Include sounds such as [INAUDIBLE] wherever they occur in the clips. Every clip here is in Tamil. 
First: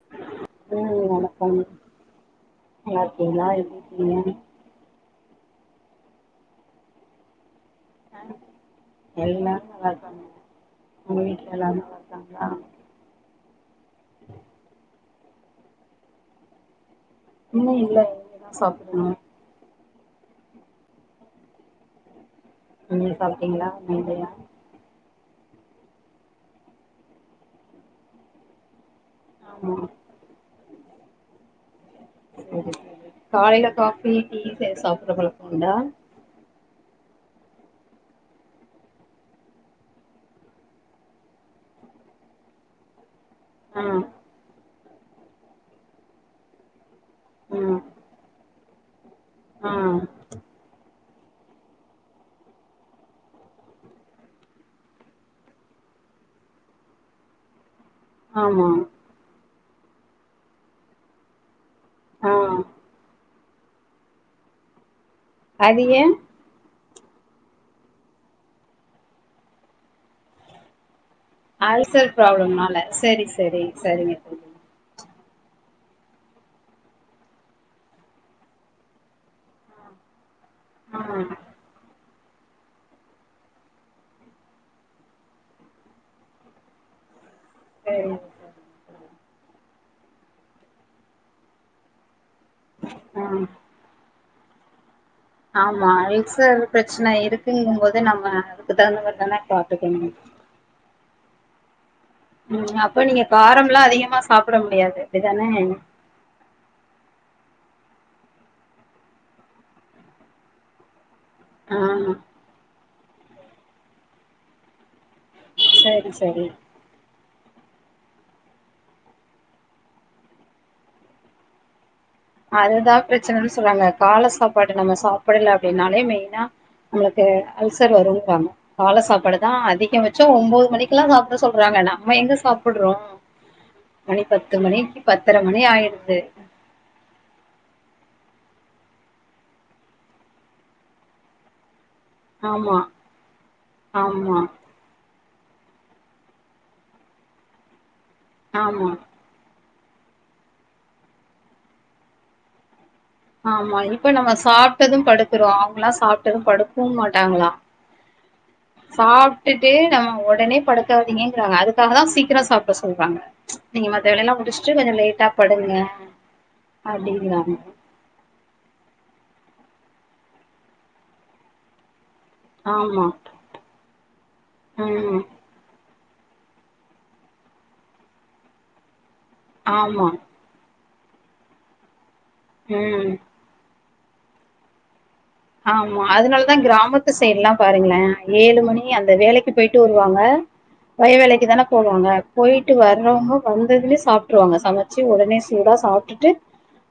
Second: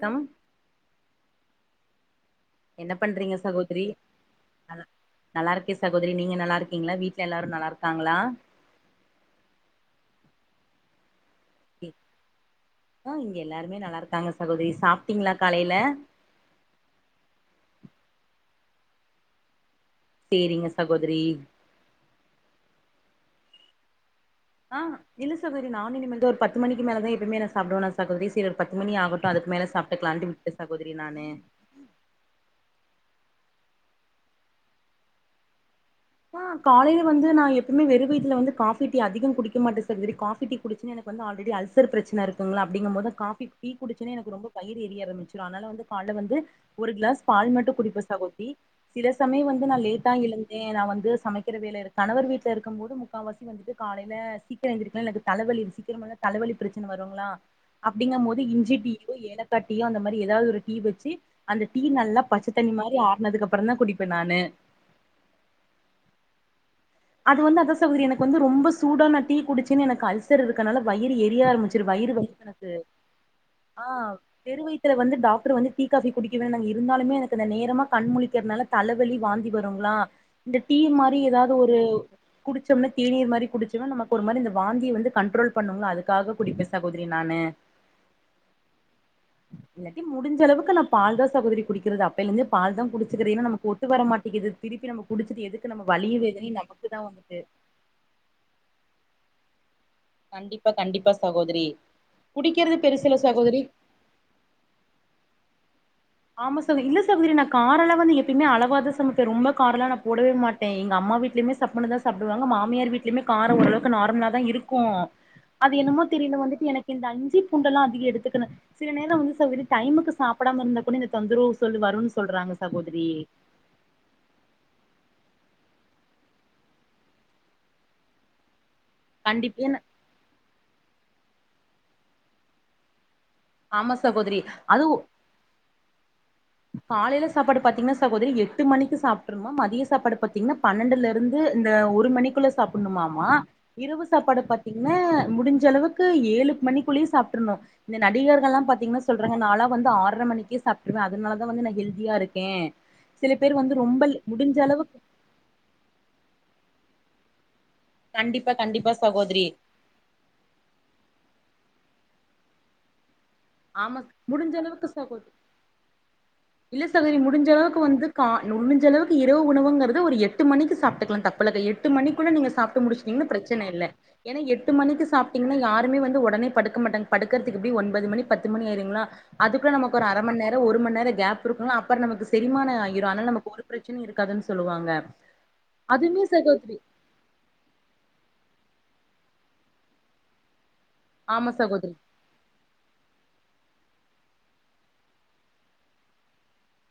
கம் ம் வணக்கம் என்ன பண்றீங்க நல்லாருக்கீங்களா எப்டி சகோதரி இருக்கீங்க நல்லா இருக்கே சகோதரி நீங்க நல்லா இருக்கீங்களா வீட்ல எல்லாரு நல்லா இருக்காங்களா எல்லாரு நல்லா இருக்காங்க உங்க வீட்ல எல்லாரு நல்லா இருக்காங்களா ஆ இங்க எல்லாருமே நல்லா இருக்காங்க சகோதரி சாப்ட்டீங்களா காலைல இல்ல இல்ல இனிமேதா சாப்படணு சேரிங்க சகோதிரி நீங்க சாப்ட்டீங்களா இல்லயா ஆ இல்ல சகோதரி நானு இனிமேல் தா ஒரு பத்து மணிக்கு மேலதா எப்பமே நா சாப்டுவனா சகோதிரி சரி ஒரு பத்து மணி ஆக டோ அதுக்கு மேலே ஆமா சாப்ட்டுக்கலான்ட்டு விட்ட சகோதரி நானு சரி சரி காலைல காஃபி டீ சாப்பட்ற பழக்கோ உண்டா ஆ காலைல வந்து நா எப்பமே வெறு வீத்துல வந்து காஃபி டீ அதிகோ குடிக்க மாட்ட சகோதிரி காஃபி டீ குடிச்சனா எனக்கு வந்து ஆல்ரெடி அல்சர் பிரச்சன இருக்குங்களா அப்டிங்க போது காஃபி டீ ஆ குடிச்சோனே எனக்கு ரொம்ப வயிறு எரிய ஆரம்பிச்சிரு அதனால வந்து காலைல வந்து ஒரு கிளாஸ் பால் மட்டு ம் குடிப்ப சகோதரி சில சமயம் வந்து நா ஆ லேட்டா எழுந்தே நா வந் சமைக்கிற வேல இருக்கு கணவர் வீட்ல இருக்கம் போது முக்கால்வாசி வந்துட்டு காலைல சீக்கிரோ எந்திரிக்கனு இல்லாட்டி தலவலி சீக்கரமா தலவலி பிரச்சன வருங்களா அப்டிங்க போது ஆமா இஞ்சி டீயோ ஏலக்கா டீயோ அந்த மாரி எதாவது ஒரு டீ வச்சு அந்த டீ நல்லா ஆ பச்ச தண்ணி மாரி ஆறனதுக்கப்பறந்தா குடிப்ப நானு அது ஏ அது வந்து அத சகோதரி எனக்கு வந்து ரொம்ப சூடா நா டீ குடிச்சன்னு எனக்கு அல் சர் இருக்கனால வயிறு எரிய ஆரம்பிச்சிரு அல்சர் வயிறு வலிக்கு எனக்கு ப்ராப்ளம்னால சரி சரி ஆ சரிங்க தோழி வெறு வயித் துல வந்து டாக்டர் வந்து டீ காஃபி குடிக்க வேணாங் இருந்தாலுமே எனக்கு இந்த நேரமா கண் முழிக்கறனால தலவலி வாந்தி வருங்களா இந்த டீ ஆ மாரி எதாவது ஒரு குடிச்சோம்னா தேனீர் மாரி குடிச்சம்னா நமக்கு ஒரு மாரி இந்த வாந்திய வந்து கண்ட்ரோல் பண்ணுங்களா அதுக்காக குடிப்பே சகோதரி நானு சேரி இல்லாட்டி முடிஞ்ச அளவுக்கு நா பால் தா சகோதரி குடிக்கறது அப்பைலேந்தே பால் தா குடிச்சுக்கற ஆ ஏன்னா நமக்கு ஒத்து வர மாட்டிக்குது திருப்பி நம்ம குடிச்சது எதுக்கு நம்ம ஆமா குடிச்சிட்டு வலியு வேதனையு அல்சர் நம் பிரச்சன இருக்குங்கு போது நம்ம அதுக்கு தகுந்த மார் தான பாத்துக்கணு கண்டிப்பா கண்டிப்பா சகோதரி ம் குடிக்கிறது அப்ப பெருசுல்ல நீங்க சகோதரி காரம்லா அதிகமா சாப்பட முடியாது அப்டிதானே ஆமா [UNINTELLIGIBLE] இல்ல சகோதரி நா காரோல்லா வந்து எப்பயுமே அளவா தா சமைப்ப ரொம்ப கரோலா நா போடவே மாட்டே எங்க அம்மா வீட்டுலயுமே ஆ சப்புனு தா சாப்டுவாங்க மாமியார் வீட்டிலியுமே காரோ ஓரளவுக்கு நார்மலா தா இருக்கு அது என்னமோ சரி தெரில சரி வந்துட்டு எனக் இந்த அஞ்சி பூண்டல்லா அதிக எடுத்துக்கண சில நேரோ வந்து சகோதரி டைமுக்கு சாப்படாமா இருந்தா கூட இந்த தொந்தரவு சொல்லு வருன் அதுதா பிரச்சனன்னு சொல்லுங்க கால சாப்பாடு நம்ம சாப்படல அப்படின்னாலே மெயினா நம்மளுக்கு அல்சர் வருங்குறாங்க கால சாப்பாடுதா கண்டிப் என்ன அதிக பச்சோ ஒம்போது மணிக்குலா சாப்பட சொல்றாங்க நம்ம எங்க சாப்படுறோ ஆமா மணி சகோதரி பத்து அது மணிக்கு பத்தர மணி ஆயிடுது காலையில சாப்பாடு பாத்திங்கன்னா சகோதரி எட்டு மணிக்கு சாப்ட்ருனுமா மதிய சாப்பாடு பாத்திங்கன்னா பன்னெண்டுல லருந்து இந்த ஒரு மணிக்குள்ள ஆமா சாப்படுணுமாமா இரவு ஆமா சாப்பாடு பத் [UNINTELLIGIBLE] முடிஞ்ச அளவுக்கு ஏழு மணிக்குள்ளயு சாப்டர்னு இந்த நடிகர்கள்லா ஆமா பாத்திங்கன்னா சொல் றாங்க நாளா வந்து ஆர்ற மணிக்கே சாப்டுருவ அதனாலதா வந்து நா ஹெல்தியா இருக்கே சில பேர் ஆமா வந்து ரொம்ப இப்ப நம்ம முடிஞ்ச சாப்ட்டது அளவுக்கு படுக்கறோ அவங்களா சாப்ட்டது படுக்கவு மாட்டாங்களா கண்டிப்பா கண்டிப்பா சகோதரி சாப்டுட்டு ஆ ஒடனே படுக்காதிங்கிறாங்க அதுக்காக தா சீக்கிரோ சாப்பட சொல்றாங்க நீங்க ஆமா மத்த வேலைலா முடிஞ்ச முடிச்சிட்டு அளவுக்கு கொஞ்சோ சகோதரி லேட்டா படுங்க இல்ல சகோதரி முடிஞ்ச அப்படிங்றாங்க அளவுக்கு வந்து கா நுணுஞ்சளவுக்கு இரவு உணவுங்கறது ஒரு எட்டு மணிக்கு சாப்டுக்கலா தப்பில்லகா எட் ட்டு மணிக்குள்ள நீங்க சாப்ட்டு ஆமா முடிச்சிட்டிங்னா பிரச்சன இல்ல என எட்டு மணிக்கு ம் சாப் டிங்ன்னா யாருமே வந்து ஒடனே படுக்க மாட்டாங்க படுக்கறதுக்கு எப்படியு ஒன்பது மணி பத்து மணி ஆயிருங்களா அதுக்கு நமக்கு ஒரு ஆமா அர மண் நேரோ ஒரு மண் நேரோ கேப் இருக்கணு அப்பறோ நமக்கு செரிமான ஆயிரு ம் அதனால நமக்கு ஒரு பிரச்சனி இருக்காதுன்னு சொல்லுவாங்க ஆமா அதுவுமே அதனாலதா சகோதரி கிராமத்து சைடுலலா பாருங்களே ஏழு மணி அந்த வேலைக்கு போயிட்டு வருவாங்க வய வேலைக்கு ஆமா தான சகோதரி போவாங்க போயிட்டு வர்றவங்க வந்ததுலே சாப்டுருவாங்க சமச்சு உடனே சூடா சாப்ட்டுட்டு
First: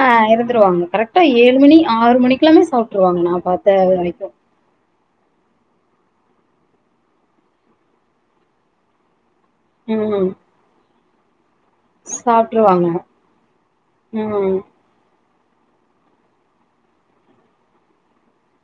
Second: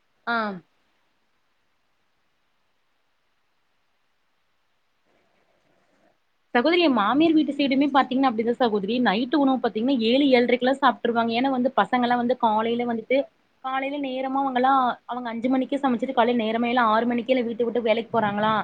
அ ஆ இருந்துருவாங்க கரெக்டா ஏழு மணி ஆறு மணிக்குலாமே சாப்டுருவாங்க நா பாத்த வரைக்கு சகோதரி எ மாமியார் வீட்டு சைடுமே பாத்திங்ன்னா அப்படிதா சகோதரி நைட்டு உணவு பாத்திங்கன்னா ஏழு ம் ஏழ்ரைக்குலா சாப் ட்டுருவாங்க ஏன்னா வந்து பசங்கலா வந்து காலையில சாப்ட்ருவாங்க வந்துட்டு காலையில நேரமா ம் அவங்கல்லா அவங்க அஞ்சு மணிக்கு சமச்சுட்டு காலை நேரமேல ஆறு மணிக்கே எல்லா வீட்ட விட்டு வேலைக்கு போறாங்களா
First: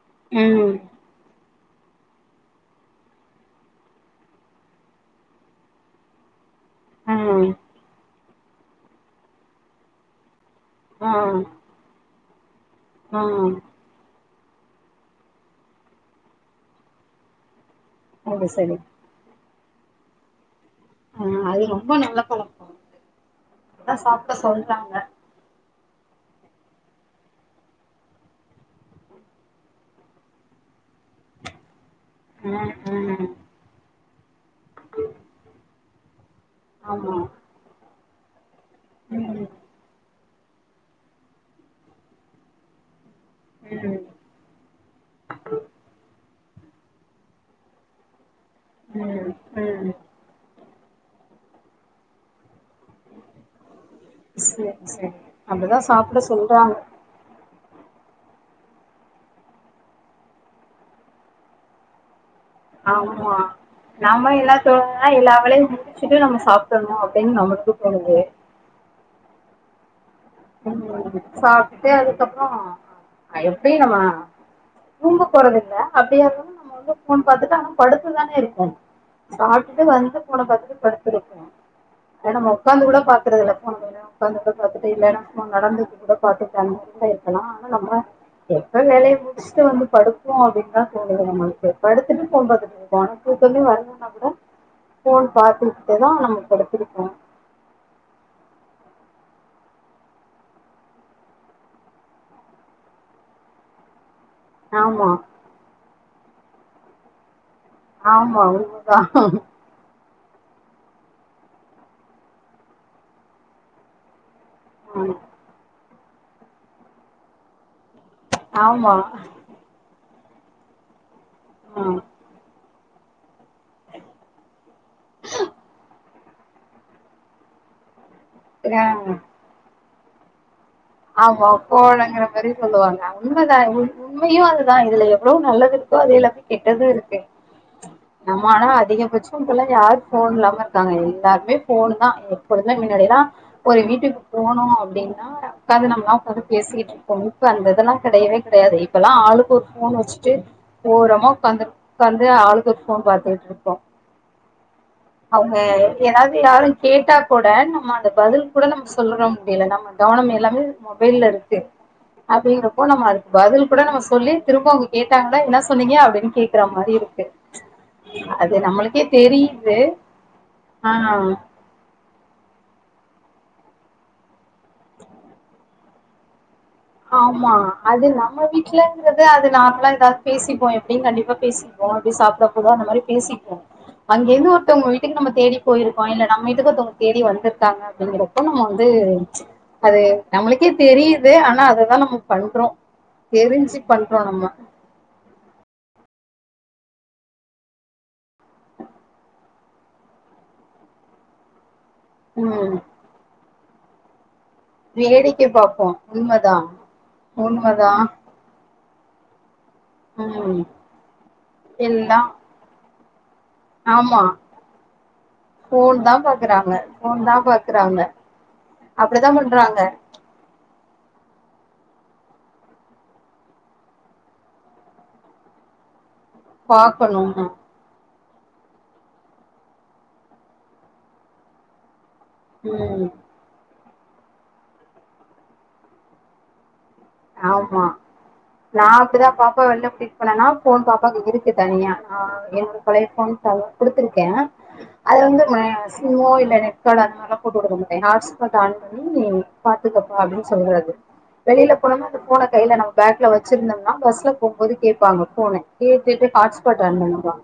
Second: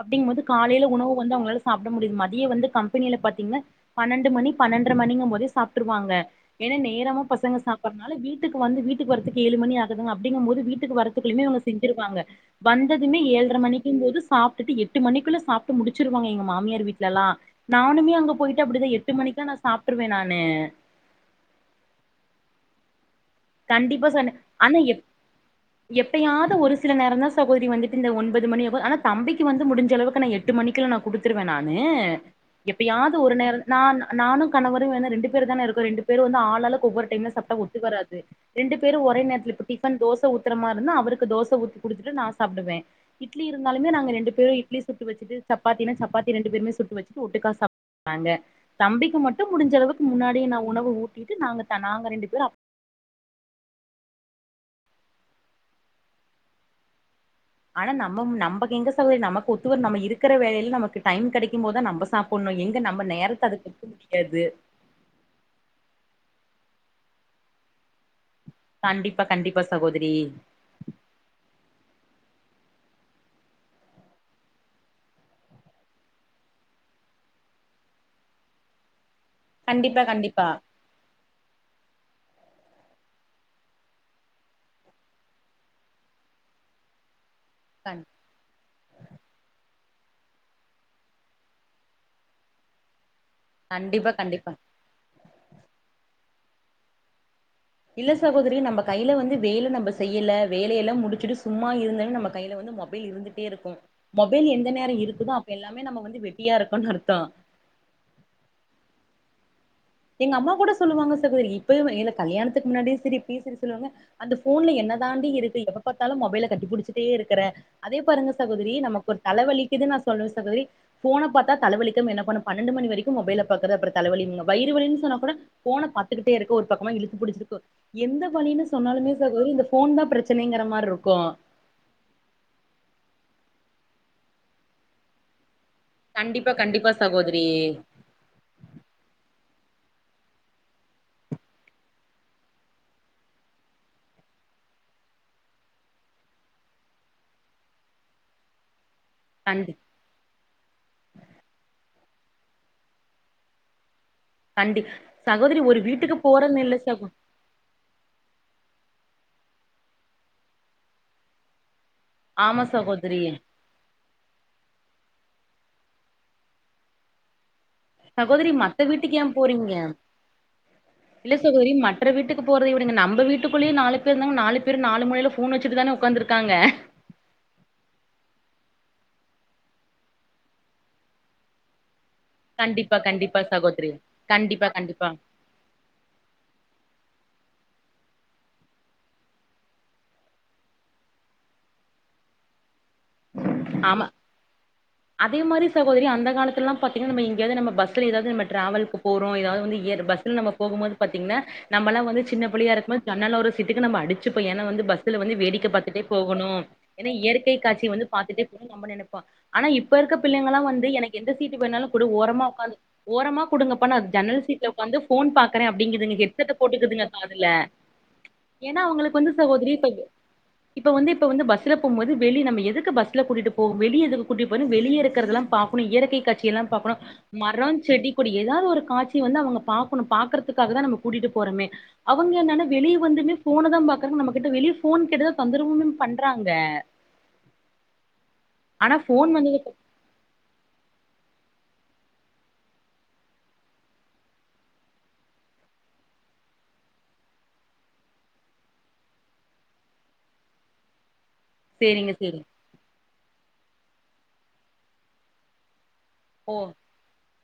அப்டிங்கு போது ம் காலையில உணவு வந்து அவங்களால [INAUDIBLE] மதியோ வந்து கம்பெனியில பாத்திங்கன்னா பன்னண்டு மணி பன்னண்ர மணிங்கு போதே சாப்புட்டுருவாங்க ஏன்னா ஆ நேரமா பசங்க சாப்படுறனால வீட்டுக்கு வந்து வீட்டுக்கு வரத்துக்கு ஏழு மணி ஆகுதுங்க அப்டிங்கு போது வீட் டுக்கு ஆ வரத்துக்குள்ளயுமே இவங்க செஞ்சிருவாங்க வந்ததுமே ஆ ஏழ்ர மணி க்கு போது சாப்டுட்டு எட்டு மணிக்குள்ள சாப்ட்டு முடிச்சிருவாங்க எங்க மாமியார் வீட்லெல்லா நானுமே அங்க அது போயிட்டு சரி அப்படிதா எட்டு மணிக்குலா நா சாப்டுவே நானு ஆ அது ரொம்ப நல்ல பழக்கோ அதா கண்டிப்பா சாப்ட சொன்ன அனா சொல்றாங்க எப் எப்பயாது ஒரு சில நேரோ தா சகோதரி வந்துட்டு இந்த ஒன்பது மணி [UNINTELLIGIBLE] அனா தம்பிக்கு வந்து முடிஞ்சளவுக்கு நா எட் எட்டு மணிக்குலா நா குடுத்துருவே நானு ம் எப்பயாது ம் ஒரு நேரோ நா நானு கணவரு வேண்ணா ரெண்டு பேர் தான இருக்கோ ரெண்டு பேரு வந்து ஆ ஆளாளுக்கு ஒவ்வொரு ஆமா டைம்லா சாப்டா ஒத்து வராது ரெண்டு பேரு ஒரே ம் நேரத்துல இப்ப டிபன் தோச ஊத் க்கற மார்ருந்தா அவுருக்கு தோச ஊத்தி குடுத்துட்டு நா சாப்டுவே இட்லி இருந்தாலுமே ம் நாங்க ரெண்டு பேரு இட்லி சுட்டு வச்சிட்டு சப்பாத்தினா சப்பாத்தி ரெண்டு பேருமே சுட்டு வச்சுட்டு ஒட்டுக்கா சாப் [INAUDIBLE] றாங்க தம்பிக்கு ம் மட்டு ம் முடிஞ்சளவுக்கு முன்னாடியே நா உணவு ஊட்டிட்டு நாங்க த நாங்க ரெண்டு பேரு அப் சேரி சேரி அப்டிதா சாப்ட சொல்றாங்க ஆனா நம்மம் நம்பக் எங்க சகோதரி நமக்கு ஒத்துவர்ன் நம்ம இருக்கற வேலைல் நமக்கு டைம் கெடைக்கும் போத் தா நம்ப சாப்புட்ணு எங் ஆமா நாம எல்லா தோ ஆனா எல்லா வேலையு முடிச்சிட்டு நம்ம சாப்ட்டர்ணு அப்டின் நமக்கு தோணுது கண்டிப்பா கண்டிப்பா சகோதரி ம் சாப்ட்டுட்டு அதுக்கப்றோ அ எப்டி நம்ம தூங்க போறதில்ல அப்டியே ரூம்ல நம்ம வந்து போன் பாத்துட்டு படுத்து தானே இருக்கோ சாப்ட்டுட்டு கண்டிப்பா வந்து ஃபோன கண்டிப்பா பாத்துட்டு படுத் [UNINTELLIGIBLE] ஏ நம்ம ஒக்காந்து கூட பாக்கறதுல்ல [INAUDIBLE] ஒக்காந்து கூட பாத்ததே இல்ல நடந்துட்டு கூட பாத்து கூட இருக்கலா ஆனா நம்ம கண் எப்ப வேலைய முடிஸ்ட்டு வந்து படுப்போ அப்டின் தா தோணுது நம்மள்க்கு படுத்துட்டு ஃபோன் பாக்கற்து [UNINTELLIGIBLE] வரணுன்னா கண்டிப்பா கூட கண்டிப்பா போன் பாத்துக்கிட்டே தா நம்ம படுத்துருப்போ இல்ல சகோதரி நம்ப கைல வந்து வேல நம்ப செய்யில்ல வேலயெல்லா முடிச்சிட்டு சும்மா இருந்தாலு நம்ம கைல வந்து மொபைல் இருந்துட் டே இருக்கு மொபைல் எந்த நேரோ ஆமா இருக்குதோ அப்ப எல்லாமே நம்ம வந்து வெட்டியா இருக்கோன் அர்த்தோ ஆமா உண்ம தா எங்க அம்மா கூட சொல்லுவாங்க சகோத்ரி இப்பயுமா இல்ல கல்யாணத்துக்கு முன்னாடியு சரி இப்பயு சரி சொல்லுவாங்க அந்த ஃபோன்ல என்ன தாண்டி இருக்கு எப்ப பாத்தாலு மொபைல கட்டிபுடிச்சுட்டே இருக்கற அதே பாருங்க சகோதரி ஆமா நமக் ஒரு தலவலிக்குதுன் நா சொல்லுவ சகோதரி ஃபோன பாத்தா ஆ தலவலிக்காம என்ன பண்ணு பன் னெண்டு மணி வரைக்கு மொபைல பாக்கற அப்பறோ தலவலி இன்னு வயிறு வலின் சொன்னா கூட ஃபோன பாத்துக்கிட்டே இருக்க ஒரு பக்கமா இழுத்து புடிச்சிருக்கு எந்த வலின்னு சொன்னாலுமே சகோத்ரி இந்த ஃபோன் தா பிரச்சனைங்கிற மார்ருக் ஆமா ஃபோனுங்கிற மாரி சொல்லுவாங்க உண்ம தா உண் உண்மையு அது தா இதுல எவ்ளோ நல்லது இரு க்கோ அது இல்லாம கண்டிப்பா கெட்டது கண்டிப்பா இருக்கு சகோதரி நம்ம ஆனா அதிகபட்சோ பிள்ளைங்க யாரு ஃபோன் இல்லாம இருக்காங்க எல்லாருமே ஃபோனு தா எப்போதுமே மின்னாடில்லா ஒரு வீட்டுக்கு போனோ அப்டின்னா உக்காந்து நம்பல்லா கத பேசிகிட்ருப்போ இப்ப அந்த இதெல்லா கெடையவே கெடையாது இப் பல்லா ஆளுக் ஒரு கண்டி ஃபோன் வச்சிட்டு ஓரமா உக்காந்து உக்காந்து ஆளுக் ஒரு ஃபோன் பாத்துக்கிட்ருக்கோ கண்டி அவுங்க சகோதரி ஒரு வீட்டுக்கு எதாவ்து போறதுன்னு யாரு இல்ல சகோ கேட்டா கூட நம்ம அந்த பதில் கூட நம்ம சொல்லற முடியில நம்ம கவனம் எல்லாமே மொபைல்லருக்கு ஆமா அப்டிங்கறப்போ நம்ம சகோதரி அதுக் பதில் கூட நம்ம சொல்லி திரும்ப அவுங்க கேட்டாங்கனா என்னா சொன்னீங்க அப்டின் கேக்கற மாரி இருக்கு சகோதரி அது மத்த நம்மளுக்கே வீட்டுக்கு ஏ போறீங்க தெரியுது ஆஹ் இல்ல சகோதரி ம வேற வீட்டுக்கு போகிறது விடுங்க நம்ப வீட்டுக்குள்ளய நாலு பேர் இருந்தா நாலு பேரு நாலு மூலைல போன் வெச்சுட்டுதான உக்காந்துருக்காங்க ஆமா அது நம்ம வீட்லங்றது அது நார்மலா எதாவ்து பேசிப்போ எப்டியு கண்டிப்பா பேசிப்போ அப்டி சாப் ட்றப்போலா அந்த கண்டிப்பா மாரி கண்டிப்பா பேசிப்போ சகோதரி அங்கெர்ந்து கண்டிப்பா ஒர்த்தவ்ங்க கண்டிப்பா வீட்டுக்கு நம்ம தேடி போயிருக்கோ இல்ல நம்ம வீட்டுக்கு ஒர்த்தவ்ங்க தேடி வந்திருக்காங்க அப்டிங்கிறப்போ நம்ம வந்து அது நம்ளுக்கே தெரியிது ஆனா அத தா நம்ம பண்றோ தெரிஞ்சி ஆமா பண்றோ நம்ம அதே மாரி சகோதரி அந்த காலத்துலளா பாத்தீங்கன்னா நம்ம எங்கயாவது நம்ம பஸ்ல எதாவது நம்ம டிராவலுக்கு போறோ எதாவது பஸ்ல நம்ம போகும்போது பாத்தீங்னா நம்மல்லா வந்து சின்ன புள்ளயா உம் இருக்மோத் ஜன்னலோர சீட்டுக்கு நம்ம அடிச்சிப்போ ஏனா வந்து பஸ்சுல வந்து வேடிக்கை வேடிக்க பார்ப்போம் பாத்துட்டே போகணு உண்மைதான் ஏனா இயற்கை காட்சி உண்மைதான் வந்து பாத்துட்டே போணுனு நம்ப நெனைப்போ ஆனா இப் ப இருக்க பிள்ளைங்கல்லா உம் வந்து எனக் எந்த சீட்டு வேணாலு குடு எல்லாம் ஓரமா ஒக்காந்து ஓரமா குடுங்கப்பா நா ஆமா ஜன்னல் சீட்ல உக்காந்து ஃபோன் பாக்கறே ஃபோன் தா அப்டிங்கிதுங்க ஹெட்செட்ட பாக்குறாங்க போட்டுக்குதுங்க ஃபோன் தா காதுல பாக்குறாங்க ஏனா அவங்களுக் அப்டித்தா வந்து சகோதரி பண்றாங்க [UNINTELLIGIBLE] இப்ப வந்து இப்ப வந்து பஸ்ல போம்போது வெளிய நம்ம எதுக்கு பஸ்ல கூட்டிட்டு போக வெளிய எது கூட்டிட்டு வெளிய இருக்கறதெல்லா பாப் ஒன்னு இயற்கை காட்சியெல்லா பாக்கணு பாக்கணும்னு மரோ செடி கொடி எதாவ்து ஒரு காட்சி வந்து அவங்க பாக்கணு பாக்கறத்துக்காக தா நம்ம கூட்டிட்டு போறமே அவுங்க என்னனா வெளிய ம் வந்துமே ஃபோனதாம் பாக்கறாங்க நம்ம கிட்ட வெளிய ஃபோன் கேட்டுதா தொந்தரவுமேம் பண்றாங்க ஆமா நா ஆனா அப்டிதா ஃபோன் வந்தது பாப்பா வெள்ல கூட்டிட் இப்ப என்னன்னா போன் பாப்பாக்கு இருக்கு தனியா ஆ என்னோட பழைய போன் குடுத்திருக்கே அது வந்து சிம்மோ இல்ல நெட்கார்ட் அந்த மாரிலா போட்டு விடமாட்டே ஹாட்ஸ்பாட் ஆன் பண் ம் பாத்துகப்பா அப்டின் சொல்றது வெளில போனமா சேரிங்க அந்த சேரி ஃபோனக் கைல நம்ம பேக்ல வச்சிருந்தோம்னா பஸ்ல போம்போது கேப்பாங்க ஃபோனு கேட்டுட்டு ஓ ஹாட்ஸ்பாட் ஆன் பண்ணுப்பா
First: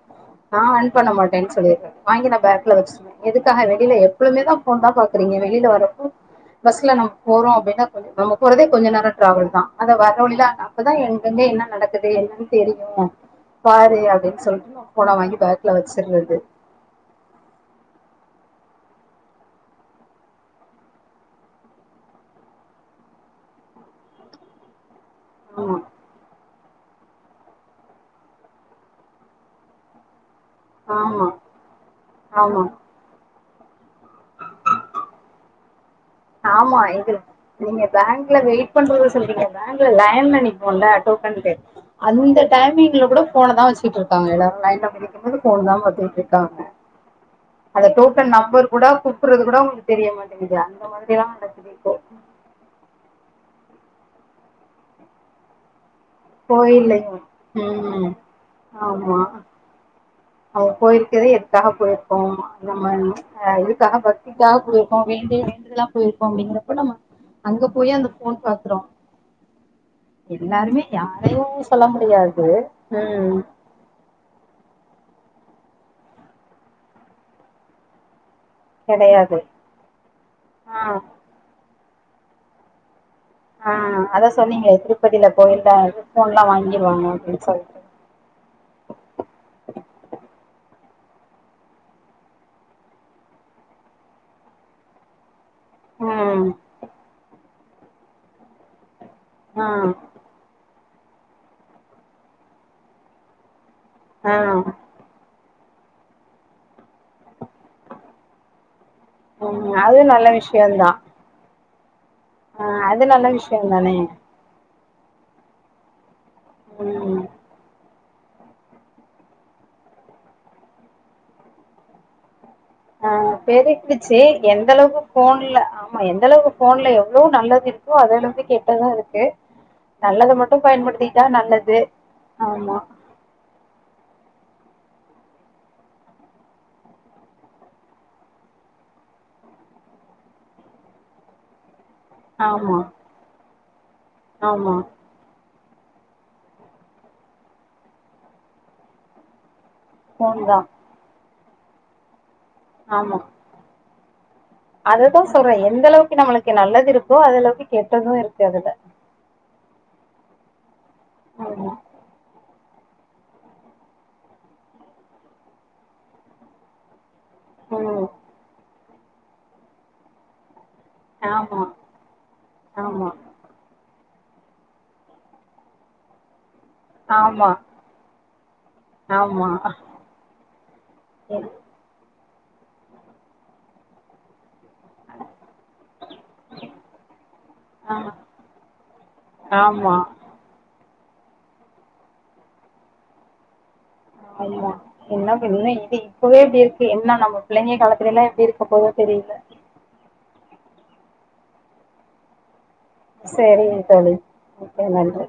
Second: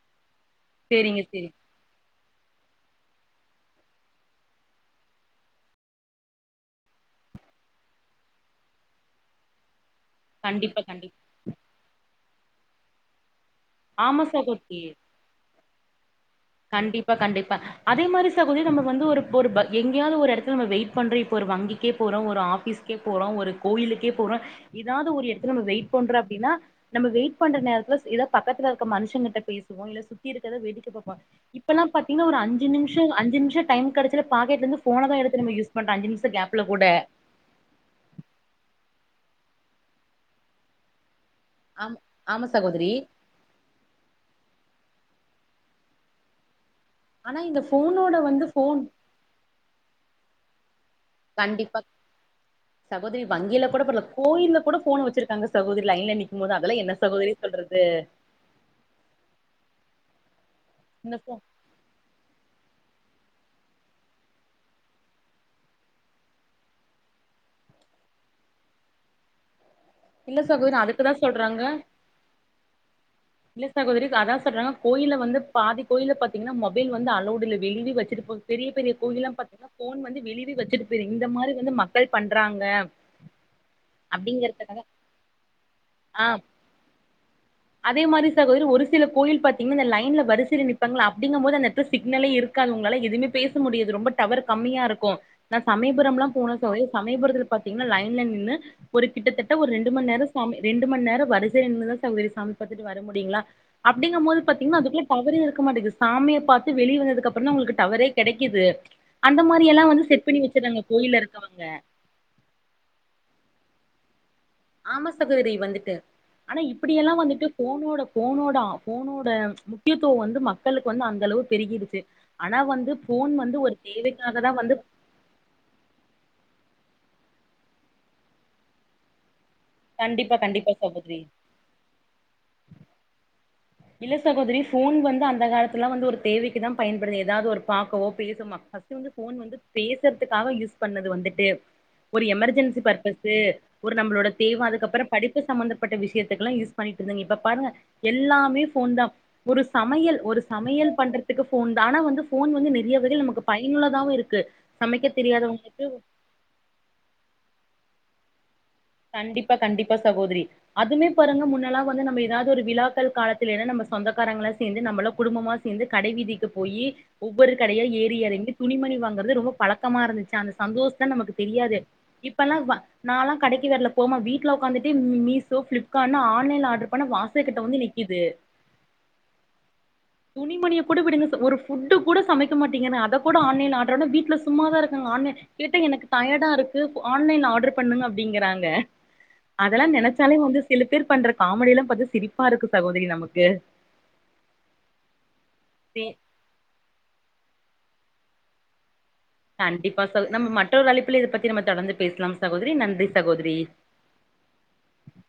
நா ஆன் பண்ண சேரிங்க சேரி மாட்டேன்னு சொல்லிருக்கே வாங்கி நா பேக்ல வச்ருவே எதுக்காக வெளில எப்பொழுமேதா ஃபோன்தா பாக்றீங்க வெளில வரப்போ பஸ்ல நம்ம போறோ அப்டினா கொஞ்ச நம்ம போரதே கொஞ்ச நேரோ ட்ராவெல்தா அத வர வழில அந் கண்டிப்பா அப்பதா கண்டிப்பா எங்கங்க என்ன நடக்குது என்னன் தெரியு பாரு ஆமா அப்டின் சொல்ட்டு சகோதரி நா ஃபோன வாங்கி பேக்ல வச்சர்றது கண்டிப்பா கண்டிப்பா அதே மாரி சகோதரி நம்ம வந்து ஒருப் ஒருப்ப எங்கியாவது ஒரு எடத்துல நம்ம வெயிட் பண்றோ இப்ப ஒரு வங்கிக்கே போறோ ஒரு ஆபிஸ் க்கேப் போறோ ஒரு கோயிலுக்கேப் போறோ எதாது ஒரு எடத்துல நம்ம ஆமா வெயிட் பண்றோ அப்டினா நம்ம வெயிட் பண்ற நேரத்துலச் இதாப் பக்கத்ல இருக்க மனுஷங்கிட்ட பேசுவோ இல்ல சுத்தி இருக்கத வேடிக்க பாப்போ ஆமா இப்பல்லாம் பாத்தீங்னா ஒரு ஆமா அஞ்ச நிம்ஷோ அஞ்சி நிம்ஷோ டைம் கெடச்சாலெ பாக்கெட்லந்து ஃபோனதா நம்ம எடுத்து யுஸ் பண்ற அஞ்சு நிம்ஷ் ஆமா இது நீங்க பேங்க்ல வெயிட்ப் பண்றத சொல்றீங்க பேங்க்ல லைன்ல நிப்போல டோக்கன்கு ஆம் அந்த ஆமா சகோதரி டைமிங்ல கூட ஃபோனதா வச்சிட்ருக்காங்க எல்லாரு லைன்ல வந்து நிக்கும்போது ஃபோன்தா பாத்துட்ருக்காங்க ஆனா இந்த அத ஃபோனோட டோக்கன் வந்து நம்பர் ஃபோன் கூட குப்புர்றது கூட அவுங்குளுக்கு தெரிய மாட்டேங்குது அந்த மாதிரியலா கண்டிப்பா சகோதரி வங்கிலக் கூடப் பர்ல கோயில்லக் கூட ஃபோன வச்சிருக்காங்க சகோதரி லைன்ல நிக் கும்போது அதெலா என்ன கோயில்லயும் சகோதரி சொல்றது ம் ஆமா அவோ இந்த போயிருக்கதே போ எதுக்காகப் போயிருக்கோ அந்த மாரி ஆ இதுக்காக பக்திக்காக போயிருக்கோ வேண்டிய வேண்டுதலாப் போயிருக்கோ அப்டிங்கிறப்ப நம்ம அங்கப் போய் அந்த ஃபோன் பாக்றோ [INAUDIBLE] எல்லாருமே அதுக்குதா யாரையு சொல்றாங்க சொல்ல முடியாது ம் ம் இல்ல சகோதரி அதா சொல்றாங்க கோயில்ல வந்துப் பாதி கோயில்ல பாத்தீங்கனா மொபைல் வந்து அலோவ்டு இல்ல வெளியவே வச்சுட்டு போய் பெரியப் பெரியக் கோயிலாம் கெடையாது பாத்தீங்னாப் ஃபோன் வந்து வெளியவே ஆ வச்சுட்டுப் போய்ரு இந்த மாரி வந்து மக்கள் பண்றாங்க ஆ அதா சொன்னீங்லே அப்டிங்கறதுக்காக திருப்பதில கோயில்லா ஆ செல்போன்லா வாங்கிருவாங்க அப்டின் சொல் அதே மாரி சகோதரி ஒரு சில கோயில் பாத்தீங்னா இந்த லைன்ல வரிசைல நிப்பாங்ளா அப்டிங்கம் போது அந்த எட்த்துல சிக்னலே இருக் க்காது உங்ளால எதுமே பேச முடியாது ரொம்ப டவர் கம்மியாருக்கு நா சமயபுரம்லா ம் போன சகோதரி சமயபுரத்துல பாத்தீங்னா லைன்ல நின்னு ஒரு கிட்டத்தட்ட ஆ ஒரு ரெண்டு மண் நேரச் சாமி ரெண்டு மண் நேரோ வரிசைல நின்னுதா சகோதரி சாமிப் பாத்துட்டு வர முடியுங்ளா அப்டிங்கம் ஆ போது பாத்தீங்னா அதுக்குள்ள டவரே இருக்க மாட்டுகுது சாமியப் பாத்து வெளிய வந்ததுக்கப்பறந்தா உங்குளுக்கு டவரே கெடைக்கிது அந்த மாரி ம் எல்லா அது வந்து செட் நல்ல பண்ணி வச்சர்றாங்க விஷயந்தா கோயில்ல இருக்கவங்க ஆ அது நல்ல விஷ்யந்தானே ஆமா சகோதிரி வந்துட்டு ஆனா இப்பிடியெல்லா ம் வந்துட்டு ஃபோனோட ஃபோனோட ஆ ஃபோனோட முக்கியத்துவ வந்து மக்களுக்கு வந்து அந்தளவு பெருகிடுச்சு ஆனா வந்து ஆ ஃபோன் வந்து ஒரு பெருகிடுச்சு தேவைக்காகதா எந்த வந்து அளவுக்கு ஃபோன்ல ஆமா எந்த அளவுக்கு ஃபோன்ல எந்தளவு நல்லது இருக்கோ அதே அளவுக்கு கெட்டது இருக்கு நல்லது கண்டிப்பா மட்டு கண்டிப்பா சகோதரி பயன்படுத்திகிட்டா நல்லது ஆமா இல்ல சகோதரி ஃபோன் வந்து அந்த காலத்துலா வந்து ஒருத் தேவைக்குதாம் பயன்படுது எதாவது ஒரு பாக்கவோப் பேசுமா து வந்து ஃபோன் வந்து பேசறதுக்காக யூஸ் பண்ணது வந்துட்டு ஒரு ஆமா எமர்ஜென்சி பர்பஸ்சு ஒரு நம்ளோட தேவ ஆமா அதுக்கப்பறோப் படிப்பு சம்பந்தப்பட்ட விஷ்யத்துக்லா யூஸ் பண்ணிட்ருந்தீங்க இப்ப பாருங்க எல்லாமே ஃபோன்தா ஒரு சமையல் ஒரு ஃபோன் தா சமையல் பண்றதுக்கு ஃபோன் தா ஆனா வந்து ஃபோன் வந்து நெறைய வகையில் நமக்கு பயனுள்ளதாவு இருக்கு சமைக்க அததா சொல்றே தெரியாதவங்களுக்கு எந்த அளவுக்கு நம்மளுக்கு நல்லது இருக்கோ அது அளவுக்கு கெட்டது இருக்கு அதுல கண்டிப்பா கண்டிப்பா சகோதரி அதுமே பாருங்க ஆமா முன்னேலா வந்து நம்ம ஏதாவது ஒரு விழாக்கள் காலத்திலேலா நம்ம சொந்தக்காரங்ள சேர்ந்து நம்மள குடும்பமா சேர்ந்து கடை வீதிக்கி போயி ஒவ்வொரு கடையா ம் ஏறி எறங்கி துணிமணி வாங்கறது ரொம்ப பழக்கமாருந்துச்சு அந்த சந்தோஷ் நமக்கு ஆமா தெரியாது இப்பல்லா ஆமா நாலா கிவரல போமா வீட்ல உக்காந்துட்டு மீசோ ஃபிலிப்கார்ட்னு ஆன்லைன் ஆர்டர் பண்ணா வாச ஆமா கிட்ட வந்து நிக்கிது ஆமா துணிமணிய கூட விடுங்க சகோத் எ- ஒரு ஃபுட்டு் கூட சமைக்க மாட்டீங்கன்னா அத கூட ஆன்லைன்ல ஆர்டர்னு வீட்ல சும்மாதா இருக்காங்க ஆன்லைன் கேட்டா எனக்கு டயடாருக்கு ஆன்லைன்ல ஆர்டர் ஆ, பண்ணுங்க அப்டிங்குறாங்க அதெல்லா ஆமா நெனச் சாலே வந்து சில பேர் பண்ற காமெடியல்லா பாத்த சிரிப்பாருக்கு சகோதரி நமக்கு ஆமா என்ன பின்ன இது இப்பவே இப்டிருக் இப்ப என்ன நம்ம புள்ளங்க காலத்துலல்லா எப்டி இருக்க போதோ தெரியல கண்டிப்பா சகோதி நம்ம மற்றொரு அழைப்பில இத பத்தி நம்ம தொடர்ந்து பேசலாம் சகோதரி நன்றி சகோதரி செரிங்க தோழி ஓகே நன்றி